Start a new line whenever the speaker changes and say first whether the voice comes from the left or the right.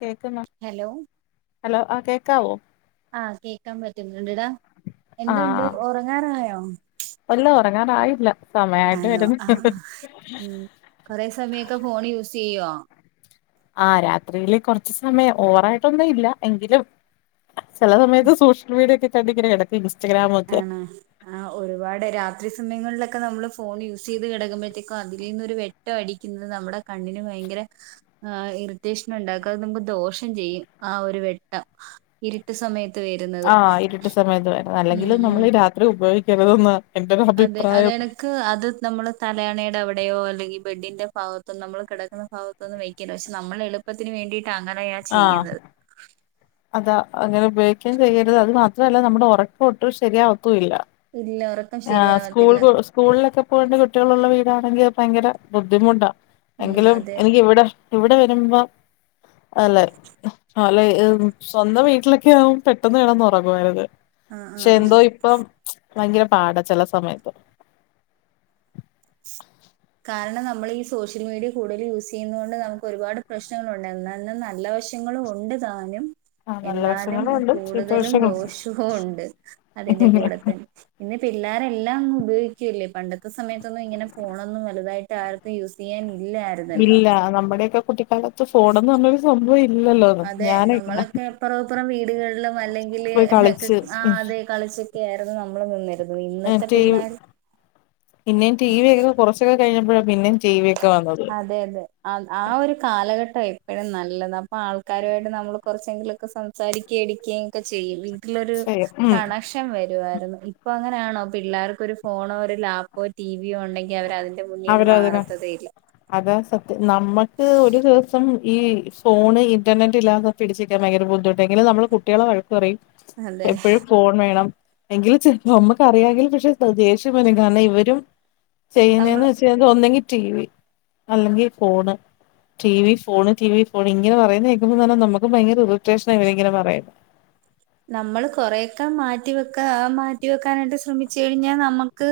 left: കേക്കുന്നോ
right: hello
left: hello ആഹ് കേൾക്കാവോ
right: ആഹ് കേക്കാൻ പറ്റുന്നുണ്ട്ടാ എന്തുണ്ട്
left: ആഹ്
right: ഉറങ്ങാറായോ
left: ഇല്ല ഉറങ്ങാറായില്ല സമയായിട്ട്
right: ആണോ
left: വരുന്നു
right: ആഹ് ഉം കൊറെ സമയൊക്കെ ഫോൺ യൂസ് ചെയ്യുവോ
left: ആഹ് രാത്രിയിൽ കുറച്ച് സമയം ഓവറായിട്ടൊന്നും ഇല്ല എങ്കിലും ചില സമയത്ത് സോഷ്യൽ മീഡിയക്കെ കണ്ട് കിടക്കും ഇസ്റ്റഗ്രാ
right: ആണോ ആഹ് ഒരുപാട് രാത്രി സമയങ്ങളിലൊക്കെ നമ്മള് ഫോൺ യൂസ് ചെയ്ത് കിടക്കുമ്പോഴത്തേക്കും അതിൽ നിന്നൊരു വെ ട്ടം അടിക്കുന്നത് നമ്മുടെ കണ്ണിന് ഭയങ്കര ആഹ് ഇറിറ്റേഷൻ ഉണ്ടാക്കും നമുക്ക് ദോഷം ചെയ്യും ആ ഒരു വെട്ടം ഇരുട്ട് സമയത്ത് വരുന്നത് ഉം
left: അല്ലെങ്കിൽ
right: ഉം
left: നമ്മൾ രാത്രി ഉപയോഗിക്കരുതൊന്ന്
right: അതെ അതെട ക്ക് അത് നമ്മൾ തലയാണയുടെ അവിടെയോ അല്ലെങ്കിൽ ബെഡിന്റെ ഭാഗത്തും നമ്മൾ കിടക്കുന്ന ഭാഗ ന്നും വക്കില്ല പക്ഷെ നമ്മളെ എളുപ്പത്തിന് വേണ്ടിട്ട് അങ്ങനെയാ
left: ആഹ്
right: ചെയ്യുന്നത്
left: അതാ അങ്ങനെ ഉപയോഗിക്കൻ ചെയ്യരുത് അത് മാത്രല്ല നമ്മുടെ ഉറക്കൊട്ടും ശരിയാവത്തുംല്ല
right: ഇല്ല ഉറക്കം ശരിയാവത്തില്ല
left: സ്കൂളിലൊക്കെ പോകേണ്ട് കുട്ടികളള്ള വീടാണെങ്കിൽ ഭയങ്കര ബുദ്ധിമുട്ടാ
right: ഉം
left: എങ്കിലും
right: അതെ
left: എനിക്ക് ഇവിടെ ഇവിടെ വരുമ്പം അല്ലെ അല്ല സ്വന്തം വീട്ടിലൊക്കെ ആവും പെട്ടെന്ന് കിടന്ന് ഉറങ്ങുവാരിന്ന്
right: ആഹ്
left: പക്ഷെ
right: ആഹ് ആഹ്
left: എന്തോ ഇപ്പം ഭയങ്കര പാടാ ചില സമയത്ത്
right: കാരണം നമ്മൾ ഈ സോഷ്യൽ മീഡിയ കൂടുതൽ യൂസ് ചെയ്യുന്നത് കൊണ്ട് നമുക്ക് ഒരുപാട് പ്രശ്നങ്ങളുണ്ട് എന്നാലും നല്ല വ ശങ്ങളും ഉണ്ട് താനും
left: ആ നല്ല
right: എന്നാലും
left: വശങ്ങളും ഉണ്ട് ചീത്ത
right: കൂടുതലും
left: വശങ്ങളും
right: ദോഷവും ഉണ്ട് അതിന്റെ കൂടെ തന്നെ പിന്നെ പിള്ളോര എല്ലാം അങ്ങ് ഉപയോഗിക്കല്ലേ പണ്ടത്തെ സമയത്തൊന്നും ഇങ്ങനെ ഫോണൊന്നും വലുതായിട്ട് ആർക്കും യൂസ് ചെയ്യൻ ഇല്ലായിരുന്നല്ലോ
left: ആഹ് നമ്മുടെയ ഒക്കെ കുട്ടിക
right: അതെ
left: ഞാന്
right: നമ്മളൊക്കെ അപ്പറപ്പുറം വീടുകളില് അല്ലെങ്കില്
left: ശ് ഉം
right: അതെ കളിച്ചൊക്കെ ആയിരുന്നു നമ്മൾ നിന്നി
left: റ്റയും പിന്നെ ടി വി ഒക്കെ കുറച്ചൊക്കെ കഴിഞ്ഞപ്പോഴാ പിന്നെയും ടി വി ഒക്കെ വന്നത്
right: അതെ അതെ ആഹ് ഒരു കാലഘട്ടം എപ്പോഴും നല്ലത് അപ്പൊ ആൾക്കാരുമായിട്ട് നമ്മൾ കുറച്ചെങ്കിലുമൊക്കെ സം സംസാരിക്ക എടിക്കയും ഒക്കെ ചെയ്യും വീട്ടിലൊരു
left: ശരി ഉം
right: കണ വരുവയിരുന്നു ഇപ്പൊ അങ്ങനെയാണോ പിള്ളേർക്കൊ ഒരു ഫോണോ ഒരു ലാപ്പോ ടിവിയോ ഉണ്ടെങ്കിൽ അവര്
left: അവര അതിന അതാ സത്യം നമ്മുക്ക് ഒരു ദിവസം ഈ ഫോണ് ഇന്റർനെറ്റ് ഇല്ലാതെ പിടിച്ക്കാൻ ഭയങ്കര ബുദ്ധിമുട്ട എങ്കിലും നമ്മള് കുട്ടികളെ വഴക്കറയും
right: അതെ
left: എപ്പോഴും ഫോൺ വേണം എങ്കിലും ചെ നമ്മുക്ക് അറിയാമെങ്കിൽ പക്ഷെ ദേഷ്യം വരും കാരണം ഇവരും
right: നമ്മൾ
left: ചെയ്യുന്നതെന്ന് വ ചെയത് ഒന്നെങ്കി ടി വി അല്ലെങ്കിൽ phone T V phone T V phone ഇങ്ങനെ പറയുന്ന കേക്കുമ തന്നെ നമുക്ക് ഭയങ്കര ഇറിട്ടെഷന വരും ഇങ്ങനെ പറയുന്നത്
right: നമ്മൾ കൊറെേയൊക്കെ മാറ്റി വെക്കാ മാറ്റി വെക്കാനായിട്ട് ശ്രമിച്ചു കഴിഞ്ഞാൽ നമ്മ ക്ക്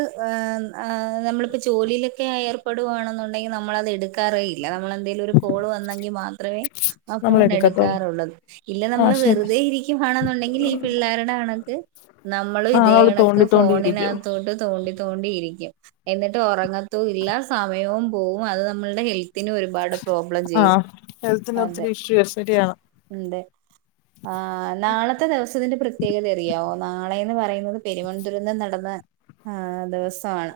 right: നമ്മളിപ്പോ ജോലിയിലൊക്കെ ഏർപ്പെടുകയാണെന്നുണ്ടെങ്കി നമ്മളത് എടുക്കാറേ ഇല്ല നമ്മള എപ്പോളെങ്കിലും ഒരു കാൾ വന്നെങ്കിൽ മാത്രമേ ആഫോൺ
left: നമ്മളെടുക്കത്തൊള്ളൂ
right: എടുക്കാറുള്ളത് ഇല്ലേൽ നമ്മൾ
left: ആഹ് ശരി
right: വെറുതെ ഇരിക്ക വാണെന്നുണ്ടെങ്കിൽ ഈ പിള്ളേരുടെ കണക്ക് നമ്മളും
left: ആഹ്
right: ഇതേ
left: നമ്മള്
right: കണക്ക്
left: തോണ്ടി
right: ഫോണിന്
left: തോണ്ടിയിരിക്കും
right: അകത്തോട്ട് തോണ്ടി തോണ്ടി ഇരിക്കും എന്നിട്ട് ഉറങ്ങത്തും ഇല്ല സമയവും പോവും അത് നമ്മളുടെ ഹെൽത്തിനും ഒരു ഒരുപാട് പ്രോബ്ലം ചെയ്യും അതെ
left: ശരി ശരിയാണ്
right: ഉണ്ട് ആഹ് നാളെത്തെ ദിവസത്തിന്റെ പ്രത്യേകത അറിയാവോ നാളെ എന്ന് പറയുന്നത് പെരുവൻദുരന്തം നടന്ന ആഹ് ദിവസം ആണ്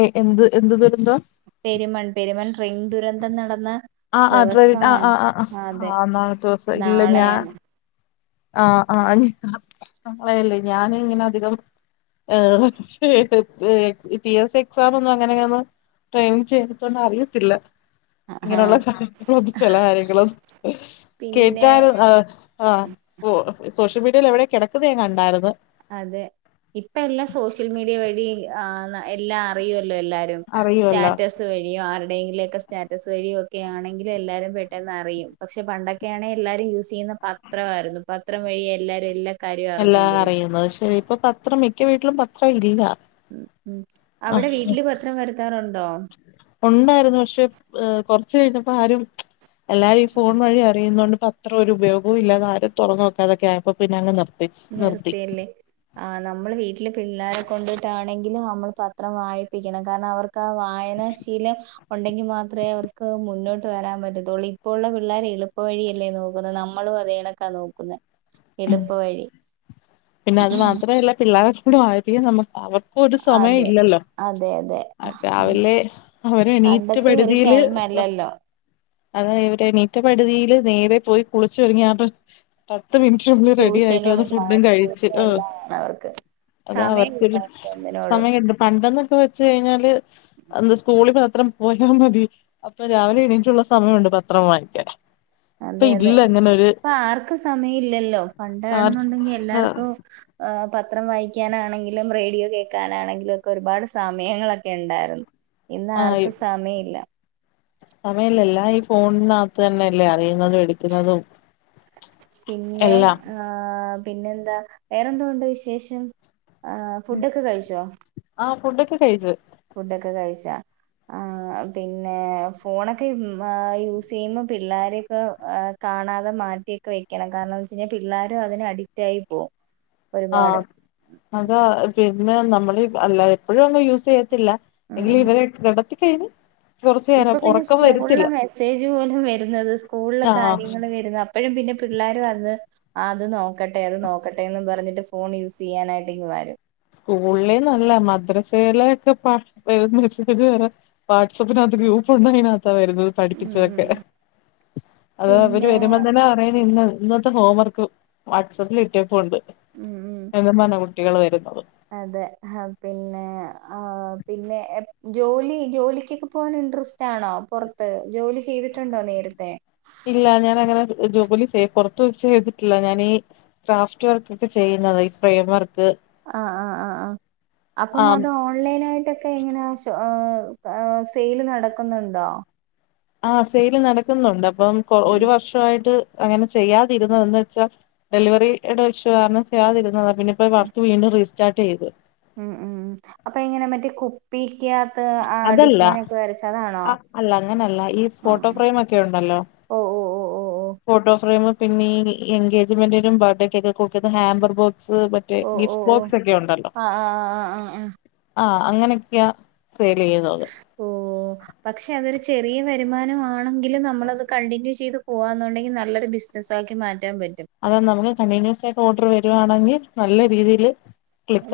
left: എ എന്ത്. എന്ത് ദുരന്തം
right: പെരുമൺ പെരുമൺ ഡ്രിങ് ദുരന്തം നടന്ന
left: ആഹ് ആഹ് ട്രെയിൻ ആഹ്
right: ദിവസമാണ്
left: ആഹ്
right: അതെ
left: ആഹ് നാളത്തെ ദിവസം ഇല്ല ഞാൻ
right: നാളെയാണ്
left: ആഹ് ആഹ് അതല്ലെയ്‌ ഞാന് ഇങ്ങനെ അധികം ഏ പി എസ് സി എക്സാം ഒന്നും അങ്ങനെയൊന്നും പ്രേമിച്ചെത്കൊണ്ട് അറിയത്തില്ല
right: ആ
left: ഇങ്ങനെയുള്ള കാര്യങ്ങളും ചില കാര്യങ്ങളും
right: പിന്നെ
left: കേട്ടാൽ ആഹ് ആഹ് സോഷ്യൽ മീഡിയയിൽ എവിടെയോ കിടക്കുന്നത് ഞാൻ കണ്ടാരുന്നു
right: അതെ ഇപ്പൊ എല്ലാം സോഷ്യൽ മീഡിയ വഴി ആഹ് എല്ലാം അറിയുമല്ലോ എല്ലാരും
left: അറിയുവല്ലോ
right: സ്റ്റാറ്റസ് വഴിയോ ആരുടെയെങ്കിലുമൊക്കെ സ്റ്റാറ്റസ് വഴിയോ ഒക്കെ ആണെങ്കിലും എല്ലാരും പെട്ടെന്ന് അറിയും പക്ഷെ പണ്ടൊക്കെയാണെ എല്ലാരും യൂസ് ചെയ്യുന്നത് മാത്രമായിരുന്നു പത്രം വഴി എല്ലാരും എല്ലാം
left: എല്ലാം അറിയുന്നത് പക്ഷെ ഇപ്പൊ പത്രം മിക്ക വീട്ടിലും പത്രം ഇല്ല
right: ഉം ഉം
left: ആ
right: അവിടെ വീട്ടില് പത്രം വരുത്താറുണ്ടോ
left: ഉണ്ടായിരുന്നു പക്ഷെ കുറച്ചു കഴിഞ്ഞപ്പോ ആരും എല്ലാരും ഈ ഫോൺ വഴി അറിയുന്നത് കൊണ്ട് പ അത്ര ഒരു ഉപയോഗം ഇല്ലാതെ ആരും തുറന്ന് നോക്കാതെക്കേ ആയപ്പോ പിന്നെ അങ് നിർത്തി നിർത്തി
right: നിർത്തിയല്ലേ ആഹ് നമ്മള് വീട്ടില് പിള്ളാരെ കൊണ്ടിട്ടാണെങ്കിലും നമ്മൾ പത്രം വായിപ്പിക്കണം കാരണം അവർക്ക് ക്ക് ആ വായനാശീലം ഉണ്ടെങ്കിൽ മാത്രമേ അവർക്ക് മുന്നോട്ട് വരാൻ പറ്റത്തുള്ളൂ ഇപ്പോഴുള്ള പിള്ളേർ എളുപ്പ വഴിയല്ലേ നോക്കുന്നത് നമ്മളുംപറയണ ക്ക നോക്കുന്നെ എളുപ്പ വഴി
left: പിന്നെ അത് മാത്രമല്ല പിള്ളോരെക്കൊണ്ട് വായിപ്പിക്കാൻ നമക്ക് അവർക്കും ഒരു സമയം
right: അതെ
left: ഇല്ലല്ലോ
right: അതെ അതെ
left: രാവിലെ അവർ എണീറ്റ
right: പണ്ടത്തെ ഒരു
left: പടുതിയില്
right: ടൈം അല്ലല്ലോ
left: അതെ ഇവർ എണീറ്റ പടുതിയിൽ നേരെ പോയി കുളിച്ചൊരുങ്ങി പത്ത് മിനുട്ടിനുള്ളിൽ റെഡിആയിട്ട്
right: ട്യൂഷനും
left: വേണം ഫുഡും കഴി
right: ക്ലാസ്സും
left: ഹ്
right: എല്ലാം ആണ് അവർക്ക്
left: അത്
right: സമയം
left: അവർക്കൊരു
right: കിട്ടാ ഒന്നിനോടും
left: സമയം ണ്ട് പണ്ടെന്നൊക്കെ വെച്ച് കഴിഞ്ഞാല് സ്കൂളിൽ മാത്രം പോയാൽ മതി അപ്പൊ രാവിലെ എണീട്ടുള്ള സമയമുണ്ട് പത്രം വായിക്കാൻ ഇപ്പൊ
right: അതെ അതെ
left: ഇല്ല അങ്ങനെ ഒരു
right: ഇപ്പൊ ആർക്കും സമയം ഇല്ലല്ലോ
left: ആർ
right: പണ്ടാണെന്നുണ്ടെങ്കിൽ എല്ലാർക്കും പത്രം വായിക്കാനാണെങ്കിലും റേഡിയോ കേൾക്കാനാണെങ്കിലും ഒക്കെ ഒരുപാട് സമയങ്ങളൊക്കെ ഉണ്ടായിരുന്നു ഇന്ന് ആർക്കും സമയം ഇല്ല
left: സമയമില്ല എല്ലാം ഈ ഫോണിനകത്ത് തന്നെയല്ലേ അറിയുന്നതും എടുക്കുന്നതും
right: പിന്നെ
left: എല്ലാം
right: ആ പിന്നെന്താ വേറെന്തുണ്ട് വിശേഷം ആഹ് ഫുടൊക്കെ കഴിച്ചോ
left: ആഹ് ഫുടൊക്കെ കഴിച്ചു
right: ഫുഡൊക്കെ കഴിച്ചാ ആഹ് പിന്നെ ഫോണൊക്കെ മ്മ് യൂസ് ചെയ്യുമ്പോ പിള്ളാരെയൊക്കെ കാണാതെ മാറ്റിയൊക്കെ വെക്കണം കാരണം എന്തന്ന് വെച്ച് കഴിഞ്ഞാൽ പിള്ളാരും അതിനു അഡിക്റ്റ് ആയി പോവും ഒരുപാട്
left: ആഹ് അത് പിന്നെ നമ്മള് അല്ല പിന്നെ എപ്പോഴും ഒന്നും യൂസ് ചെയത്തില്ല
right: ഉം
left: എങ്കിലും ഇവരെ ഒക്കെ കിടത്തി കഴിഞ്ഞു
right: ഇപ്പോ പിന്നെ സ്കൂളിലെ മെസ്സേജ് പോലും വരുന്നത് സ്കൂളിലെ
left: ആഹ്
right: കാര്യങ്ങൾ വരുന്നത് എപ്പോഴും പിന്നെ പിള്ളേർ വന്ന് ആഹ് അത് നോക്കട്ടെ അത് നോക്കട്ടെന്ന് പറഞ്ഞിട്ട് ഫോൺ യൂസ് ചെയ്യാനായിട്ടിങ്ങുവരും
left: സ്കൂളില നല്ല മദ്രസയില ഒക്കെ മസേജ് വരാ വാട്ട്സ്ആപ്പിനകത്ത് ഗ്രൂപ്പ് ഉണ്ട് അതിനകത്തവരുന്നത്
right: ഉം
left: പഠിപ്പിച്ചതൊക്കെ
right: ഉം
left: അത് അവര്
right: പിന്നെ
left: വരുമ്പോ തന്നെ പറയും ഇന്ന് ഇ ഇ ഹോം വർക്ക് വാട്സആപ്പിൽ ഇട്ടിട്ടുണ്ട് ഉണ്ട്
right: ഉം ഉം
left: എന്നും പറഞ്ഞ കുട്ടികൾ വരുന്നത്
right: അതെ പിന്നെ പിന്നെ ജോലി ജോലിക്കൊക്കെ പോവാൻ ഇൻട്രസ്റ്റ് റ്റാണോ പുറത്ത് ജോലി ചെയ്തിട്ടുണ്ടോ നേരത്തെ
left: ഇല്ല ഞാനങ്ങനെ ജോലി ചെയ പുറത്ത വ ചെയ്തിട്ടില്ല ഞാനീ ക്രാഫ്റ്റ് വർക്ക് ഒക്കെ ചെയ്യുന്നതാണ് ഈ ഫ്രെയിം വർക്ക്
right: ആഹ് ആഹ് ആ് ആഹ്
left: ആ
right: അപ്പം അത് ഓൺലൈൻ ഓൺലൈനായിട്ടൊക്കെ എങ്ങനാ സെയിൽ നടക്കുന്നുണ്ടോ
left: ആ സെയില് നടക്കുന്നുണ്ട് അപ്പം കൊ
right: ഉം
left: ഒരു വർഷയിട്ട് അങ്ങനെ ചെയ്യാതിരുന്നതെന്ന് വെച്ചാൽ ഡെലിവറിയുടെ ഇഷ്യൂ കാരണം ചെയ്യാതിരുന്നത് പിന്നെപ്പപ്പോ വർക്ക് വീണ്ടും റീസ്റ്റാർട്ട് ചെയ്തു
right: ഉം ഉം അപ്പൊ ഇങ്ങനെ മറ്റേ കു
left: അതല്ല
right: വരച്ച അതാണോ
left: ആഹ് അല്ല അങ്ങനെയല്ല ഈ ഫോട്ടോ
right: ആഹ്
left: ഫ്രെയിം ഒക്കെ ഉണ്ടല്ലോ [inaudible]
right: ഓ ഓ ഓ ഓ
left: ഫോട്ടോ ഫ്രെയിം പിന്നെ ഈ എൻഗേജ്മെന്റിനും ബർത്ത്ഡേയ്ക്കെ കൊടുക്കത് ഹാമ്പർ ബോക്സ് മറ്റേ
right: ഓ ഓ ഓ
left: ഗിഫ്റ്റ്
right: ഓ
left: ബോക്സ് ഒക്കെ ഉണ്ടല്ലോ
right: ആഹ് ആഹ് ആഹ് ആഹ്
left: ആഹ് അങ്ങനെയൊക്കെയ സെയിൽ ചെയ്യുന്നത്
right: ഓഹ് പക്ഷെ അതൊരു ചെറിയ വരുമാനമാണെങ്കിലും നമ്മളത് കണ്ടിന്യൂ ചെയ്ത് പോവാന്നുണ്ടെങ്കി നല്ലൊരു ബിസ് നസാക്കി മാറ്റാൻ പറ്റും
left: അതോ നമുക്ക് കണ്ടിന്യൂസ് ആയിട്ട് ഓർഡറ് വരുവാണെങ്കി നല്ല രീതിയില്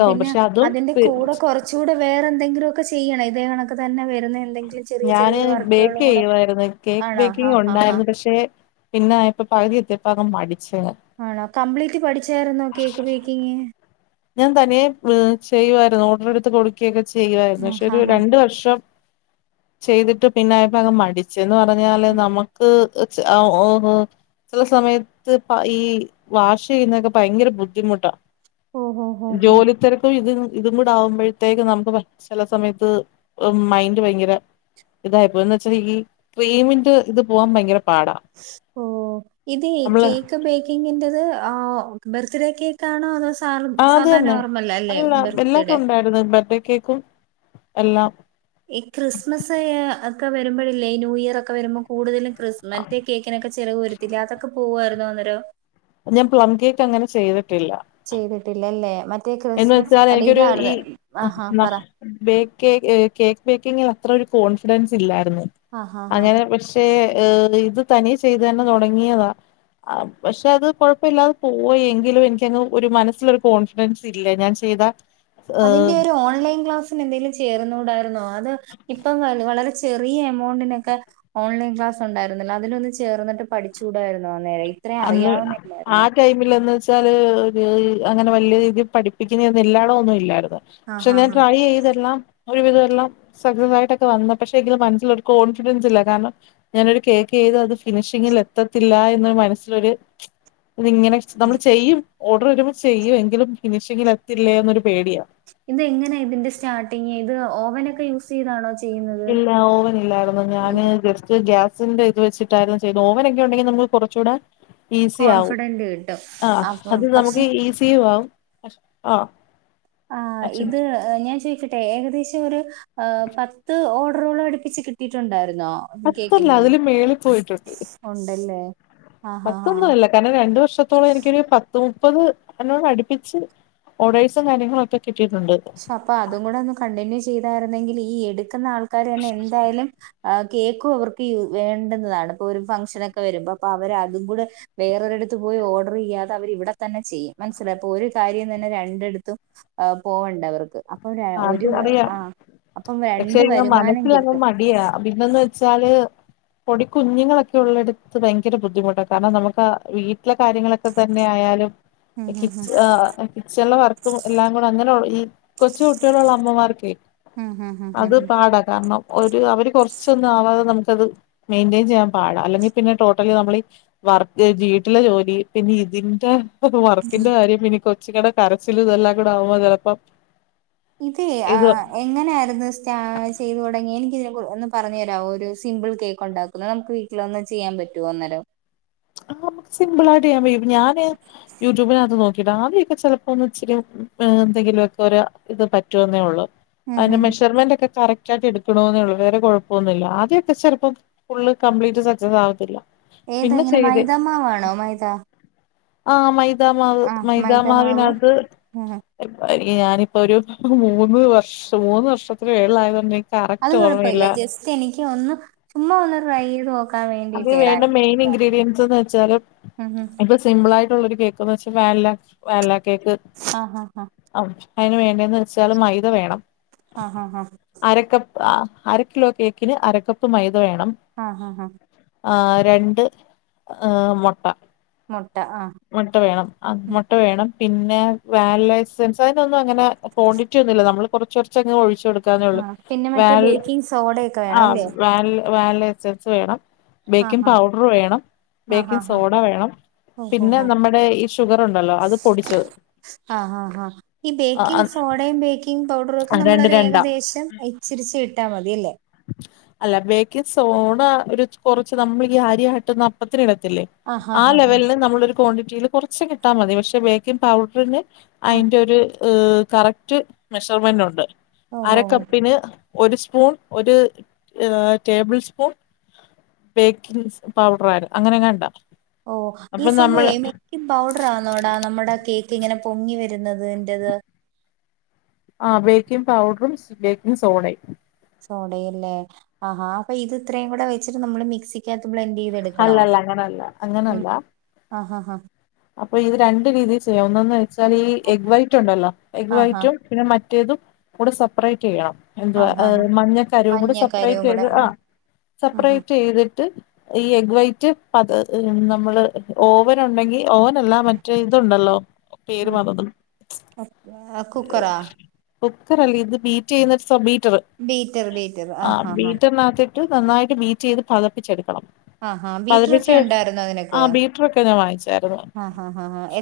right: പിന്നെ അതിന്റെ കൂടെ കുറച്ചൂടെ വേറെ എന്തെങ്കിലൊക്കെ ചെയ്യണ ഇതേ കണക്ക് തന്നെ വരുന്നെ
left: ഞാന് ബേക്ക് ചെയ്യുവായിരുന്നു കേക്ക്
right: ആണോ ആഹ്
left: ബേക്കിങ്
right: ആഹ് ആഹ്
left: ഉണ്ടായിരുന്നു പക്ഷെ പിന്നെ ആയപ്പോ പകുതി എത്തിപ്പോ അങ്ങ് മടിച്ചങ്ങ്
right: ആണോ, കംപ്ലീറ്റ് പഠിച്ചായിരുന്നോ കേക്ക് ബേക്കിങ്?
left: ഞാൻ തനിയെ ഏഹ് ചെയ്യുവായിരുന്നു ഓർഡർ എടുത്ത് കൊടു ക്കെ ചെയ്യുവായിരുന്നു പക്ഷെ
right: ആഹ്
left: ഒരു
right: ആഹ് ആഹ്
left: രണ്ട് വർഷം ചെയ്തിട്ട് പിന്നായപ്പോ അങ്ങ് മടിച്ച് എന്ന് പറഞ്ഞാല് നമുക്ക് ഓ ചില സമയത്ത് ഈ വാഷ് ചെയ്യുന്നൊക്കെ ഭയങ്കര ബുദ്ധിമുട്ടാ
right: ഓഹോ
left: ജോലി തിരക്ക് ഇപ്പൊ ഇത് ഇതും കൂടെ ആവുമ്പഴത്തേക്ക് നമുക്ക് ചില സമയത്ത് മൈൻഡ് ഭയങ്കര ഇതായിപ്പോ എന്ന് വെച്ചാ ഈ ക്രീമിൻ്റെ ഇത് പോവാൻ ഭയങ്കര പാടാ
right: ഓ ഇതേ
left: നമ്മള്
right: കേക്ക് ബേ കിങ്ങിൻ്റെ ഇത് ഏഹ് ബർത്ത്ഡേ കേക്കാണോ അതോ [unintelligible]
left: ആഹ് അത്
right: സാധാ
left: തന്നെ
right: നോർമൽ അല്ലേ
left: അതല്ലെടാ
right: ബർത്ത്ഡേ
left: എല്ലാക്കുണ്ടായിരുന്നു ബർഡേ കേക്കും എല്ലാം
right: ഈ ക്രിസ്മസ് ഒക്കെ വരുമ്പഴില്ലേ ഈ ന്യൂ ഇയർ ഒക്കെ വരുമ്പോ കൂടുതലും ക്രിസ് മറ്റേ കേക്കിനൊക്കെ ചെലവ് വരുത്തില്ലേ അതൊക്കെ പോകവായിരുന്നോ അന്നേരം
left: ഞാൻ പ്ലം കേക്ക് അങ്ങനെ ചെയ്തിട്ടില്ല
right: ചെയ്തിട്ടില്ലല്ലേ മറ്റേ
left: എന്ന്
right: ക്രിസ്മസ്
left: വെച്ചാൽ
right: അല്ല
left: എനിക്കൊരു ഈ
right: ഇതാർന്ന് ആഹാ പറ
left: ബേക്ക് കേക്ക് ഏഹ് കേക്ക് ബേക്കിങ്ങിലത്ര ഒരു കോൺഫിഡൻസ് ഇല്ലായിരുന്ന്
right: ആഹാ ഹാ
left: അങ്ങനെ പ ഏഹ് ഏഹ് ഇത് തനിയേ ചെയ്ത് തന്നെ തുടങ്ങിയതാ. ആ പക്ഷെ അത് കൊഴപ്പില്ലാതെ പോയി എങ്കിലും എനിക്കങ്ങ് ഒരു മനസ്സിലൊരു കോൺഫിഡൻസ് ഇല്ല ഞാൻ ചെയ്താ
right: അതിന്റെ ഒരു ഓൺലൈൻ ക്ലാസ് എന്തേലും ചേർന്നൂടായിരുന്നോ അത് ഇപ്പം വ വളരെ ചെറിയ എമൗണ്ടിനൊക്കെ ഓൺലൈൻ ക്ലാസുണ്ടായിരുന്നില്ലാ അതിലൊന്ന് ചേർന്ന്ട്ട് പഠിചൂടായിരുന്നോ നേ
left: അന്ന് ആഹ് ടൈ മില്ലെന്ന്ച്ചാല് ഒരു അങ്ങനെ വല്ല്യ രീതിയി പഠിപ്പിക്കുന്ന ഒന്നും എല്ലായിടം ഒന്നും ഇല്ലായിര്ന്ന്
right: ആഹ്
left: പക്ഷെ ഞാൻ
right: ആഹ് ആഹ്
left: ട്രൈ ചെയ്തെല്ലാം ഒരു വിധം എല്ലാം സക്സസ് ആയിട്ടൊക്കെ വന്നു, പക്ഷെ എങ്കിലും മനസ്സിലൊരു കോൺഫിഡൻസ് ഇല്ല കാരണം ഞാനൊരു കേക്കെയ്ത് അത് ഫിനിഷിങ്ങിൽ എത്തത്തില്ല എന്ന് മനസ് ലൊര് ഇതിങ്ങനെ നമ്മള് ചെയ്യും ഓഡറ് വരുമ്പോ ചെയ്യും എങ്കിലും ഫിനിഷിങ്ങിലെത്തില്ലേന്നൊരു പേടിയാ
right: ഇത് എങ്ങനാ ഇതിന്റെ സ്റ്റാർട്ടിങ് ഇത് ഓവനൊക്കെ യൂസ് ചെയ്താണോ ചെയ്യുന്നത്?
left: ഇല്ല ഓവനില്ലായിരുന്നു ഞാന് ജസ്റ്റ് ഗ്യാസ് സ്ന്റെ ഇത് വെച്ചിട്ടായിരുന്നു ചെയ്തെ ഓവനൊക്കെ ഉണ്ടെങ്കി നമുക്ക് കൊറച്ചൂടെ ഈസി ആവും
right: കോൺഫിഡന്റ് കിട്ടും
left: ആഹ്
right: അപ്പൊ
left: അത്
right: പക്ഷെ
left: നമുക്ക് ഈസിയും ആവും [unintelligible] ആഹ്
right: ആഹ്
left: പക്ഷെ
right: ഇത് ഏഹ് ഞാൻ ചോയ്ക്കട്ടെ ഏകദേശം ഒര് ഏഹ് പത്ത് ഓർഡറോളം അട്പ്പിച്ച് കി ട്ടിട്ടുണ്ടായിരുന്നോ?
left: പത്തല്ല അതിലും മേളി പോയിട്ടുണ്ട്.
right: ഉണ്ടല്ലേ ആഹ് ആഹ് ആഹ്
left: പത്തൊന്നുല്ല കാരണം രണ്ട് വർഷത്തോളം എനിക്കൊരു പത് ത്ത്‌ മുപ്പത് അതിനോട് അടിപ്പിച്ച് ഓഡേഴ്സും കാര്യങ്ങളോക്കെ കിട്ടിയിട്ടുണ്ട്.
right: പക്ഷെ അപ്പൊ അതും കൂടെ ഒന്ന് കണ്ടിന്യൂ ചെയ്തായിരുന്നെങ്കിൽ ഈ എടുക്കുന്ന ആൾക്കാര് തന്നെ എന്തായാലും ആഹ് കേക്കും അവർക്ക് വേണ്ടന്നതാണ് ഇപ്പൊ ഒരു ഫങ്ഷനൊക്കെ വരുമ്പോ അപ്പ അവര് അതും കൂടെ വേറൊരിടത്ത് പോയി ഓർഡർ ചെയ്യാതെ അവര് ഇവടെ തന്നെ ചെയ്യും മനസ്സിലായൊ അപ്പൊ ഒര് കാര്യം തന്നെ രണ്ടട്ത്തും ആഹ് പോവണ്ട അവർക്ക് പ്പൊരെ
left: അത്
right: ഒരു
left: അറിയാം
right: ആഹ് അപ്പം രണ്ട് വരുമാനം കിട്ടും
left: പിന്നോന്ന് വെച്ചാല് പൊടി കുഞ്ഞുങ്ങളൊക്കെ ഉള്ളടത്ത് ഭയങ്കര ബുദ്ധിമുട്ടാ കാരണം നമുക്കാ ആഹ വീ ട്ടിലെ കാര്യങ്ങളൊക്കെ തന്നെ ആയാലും
right: ഉം ഉം
left: കിച്ച കിച്ചണ്ലെ വർക്കും എല്ലാം കൂടെ അങ്ങനെ ഈ കൊചൂ ട്ട്യോളുള്ള അമ്മമാർക്കെ
right: ഉം ഉം ഉം ഉം ഉം
left: അത്
right: ഉം
left: പാടാ കാരണം ഒരു അവര് കൊറ്ച്ചൊന്ന് ആവാതെ നമുക്കത് മെയ്ന്റെയെൻ ചെയ്യാൻ പാടാ അല്ലെങ്കി പിന്നെ ടോട്ടലി നമ്മളി വർക്ക് വീട്ടിലെ ജോലി പിന്നെ ഇതിന്റെ പ്പ വർക്കിന്റെ കാര്യം ഇനി കൊച്ച്ങ്ങളുടെ കരച്ചിലും ഇതെല്ലാം കൂടെ ആവുമ്പോ ച്ചേലപ്പോം
right: ഇത് ആഹ് എങ്ങനെയായിരുന്നു സ്റ്റാ ചെയ്ത് തൊടങ്ങിയെ എനിക്കിത് നെകു ഒന്ന് പറഞ് തരാവോ ഒരു സിമ്പിൾ കേക്കു ണ്ടാ നമുക്ക് വീട്ടിൽ ഒന്ന് ചെയ്യാൻ പറ്റുമോന്നേരം
left: ആഹ് സിംമ്പ്ളായിട്ട് ചെയ്യൻ കയ്യും ഞാന് യൂട്യൂബിനകത്ത് നോക്കിട്ടാ ആദ്യോക്കെ ച്ചേ ഒന്ന് ഇച്ചിരി ഏഹ എന്തെങ്കിലോ ക്കെരാ ഇത് പറ്റുവെന്നേ ഒള്ളൂ
right: ഉം ഉം
left: അയ്ന്റെ
right: ഉം.
left: മെഷർമെന്റ് ഓക്കേ കറക്റ്റ് റ്റായിട്ട് എടുക്കണോ ന്നെയൊള്ളൂ വേറെ കൊഴപ്പോന്നുല്ല ആദ്യൊക്കെ ചെലപ്പോം ഫുള്ള് കംപ്ലീറ്റ് സെക്സസാവത്തില്ല
right: ഏതാ ഇങ്ങനെ മൈതമാവാണോ മൈത
left: ആഹ് മൈതാമാവ്
right: മൈദമാവ്
left: മൈതാമാവിനത്
right: ഉം
left: ഞാനിപ്പൊ ഒരു മൂന്ന് വർഷം മൂന്ന് വർഷത്തിന് മോകളിലായൊണ്ട്
right: അത് കൊഴപ്പ ഇില്ല ജസ്റ്റ് എനിക്ക് ഒന്ന് ചുമ്മാ ഒന്ന് ട്രൈ ചെയ്ത് നോ
left: അതിന് വേണ്ട മെയിൻ ഇൻഗ്രീഡിയൻറ്സ് എന്ന് വെച്ചാല്
right: ഉം ഉം
left: ഇ സിമ്പിളാ യിട്ടുള്ള ഒരു കേക്ക്ന്ന് വെച്ചാൽ വാനില വാനില കേക്ക്
right: ആഹ് ആഹ് ആഹ്
left: അയ്ന് വേണ്ടേന്ന് വെച്ചാല് മൈദ വേണം
right: ആഹ് ആഹ് ആഹ്
left: അരക്കപ്പ് അഹ അര ക്കിലോ കേക്കിന് അരക്കപ്പ് മൈദ വേണം
right: ആഹ് ആഹ് ആഹ്
left: ആഹ് രണ്ട് മുട്ട
right: മുട്ട ആഹ്
left: മുട്ട വേണം ആഹ് മുട്ട വേണം പിന്നെ വാനില ഐസ് സെസാന ഒന്നും അങ്ങന ക്വാണ്ടിറ്റി ഒന്ന ഇല്ല നമ്മൾ കുറച്ച് കുറച്ച്ങ്ങ് ഒഴിച്ചുടുക്കും ക്കനെ ഓളളു
right: ആഹ് പിന്നെ മറ്റേ
left: വാനില
right: ബേക്കിംഗ് സോഡയൊക്കെ വേണം അല്ലേ
left: വാനില വാനില എസെൻസ് വേണം ബേക്കിംഗ്
right: ആഹ്
left: പൗഡർ വേണം
right: ആഹ്
left: ബേക്കിംഗ
right: ആഹ് ആഹ്
left: സോഡ വേണം
right: ഓഹ്
left: പിന്നെ
right: ഓഹ് ഓഹ്
left: നമ്മുടെ ഈ ഷുഗർ ഉണ്ടല്ലോ അത് പൊടിച്ചത്
right: ആഹ് ആഹ് ആഹ് ഈ ബേക്കിംഗ് സോഡ ബേക്കിംഗ പൗഡറും ഒക്കെ നമ്മള
left: രണ്ട്
right: ഒരു
left: രണ്ട
right: ഏകദേശം ഇച്ചിരിച്ചേ ഇട്ടാ മതിയല്ലേ
left: അല്ല ബേക്കിംഗ്സോഡ ഒരു കൊറച്ച് നമ്മൾ ഈ ആരിയട്ട്ന്ന് അപ്പത്തിന് ഇടത്തില്ലേ ആഹ് ലെവലിന് നമ്മളൊരു ക്വാണ്ടിറ്റിയിൽ കുറച്ചങ്ങ് ഇട്ട മതി പക്ഷെ ബേക്കിംഗ് പൗഡറിന്
right: ആഹ്
left: അയീന്റെ ഒരു കറക്റ്റ് മെഷർമെന്റ് ഉണ്ട്
right: ഓഹ് ഓഹ്
left: അരക്കപ്പിന് ഒരു സ്പൂൺ ഒരു ടേബിൾ സ്പൂൺ ബേക്കിങ്സ് പൗഡർ അരുന്ന് അങ്ങനെങ്ങണ്ടാ
right: ഓ ഈ സംഭവേ ഈ ബേകിങ് ബൗഡർ ആന്നോടാ നമ്മുടെ കേക്ക് ഇങ്ങനെ പൊങ്ങി വരുന്നത്ൻ്റെത്
left: ആഹ് ബേക്കിംഗ് പൗഡറും ബേക്കിംഗ് സോഡയും
right: സോഡയല്ലേ ആഹാ അപ്പൊ ഇത് ഇത്രയും കൂടെ വെച്ചിട്ട് നമ്മള് മിക്സി കാത്തെ ബ്ലെൻഡ് ചെയ്ത എടുക്കണോ
left: അല്ലല്ല അങ്ങനല്ല അങ്ങനല്ല
right: ആഹ് ആഹ് ആഹ്
left: അപ്പൊ ഇത് രണ്ട് രീതിയി ചെയ്യാം ഒന്നന്ന് വെച്ചാൽ ഈ എഗ് വൈറ്റ് ഉണ്ടല്ലോ എഗ്
right: ആഹാ
left: വൈറ്റും പിന്നെ മറ്റേതും കൂടെ സെപ്പറേറ്റ് ചെയ്യണം എന്തുവാ
right: ആഹാ ഹാ
left: മഞ്ഞക്കരും കൂടി സെപ്പറേറ്റ്
right: മഞ്ഞക്കരയും കൂടെ
left: ചെയ്ത്
right: ആ
left: ആഹ്
right: ഉം ഉം
left: സെപ്പറേറ്റ് ചെയ്തിട്ട് ഈ എഗ് വൈറ്റ് പത് നമ്മള് ഓവൻ ഉണ്ടെങ്കിൽ ഓവൻ ല്ല മറ്റേ ഇതുണ്ടല്ലോ പേര്
right: ഉം.
left: മറന്ന്
right: ആ, കുക്കറാ
left: [unintelligible] കുക്കർല്ല ഇത് ബീറ്റ് ചെയ്യുന്ന ഒരു ബീറ്റർ
right: ബീറ്റർ ബീറ്റർ
left: ആ
right: ആഹാ ഹാ
left: ബീറ്ററിനകത്തെ മ നന്നായിട്ട് ബീറ്റ് ചെയ്ത് പതപ്പിച്ചെടുക്കണം
right: ആഹാ ബീറ്റർ ഒക്കെ
left: പതിപ്പിച്ച്
right: ഉണ്ടായിരുന്നോ
left: ആ ബീറ്ററൊക്കെ ഞാൻ വാങ്ങിച്ചായിരുന്നു
right: ആഹ് ആഹ് ആഹ് ഏ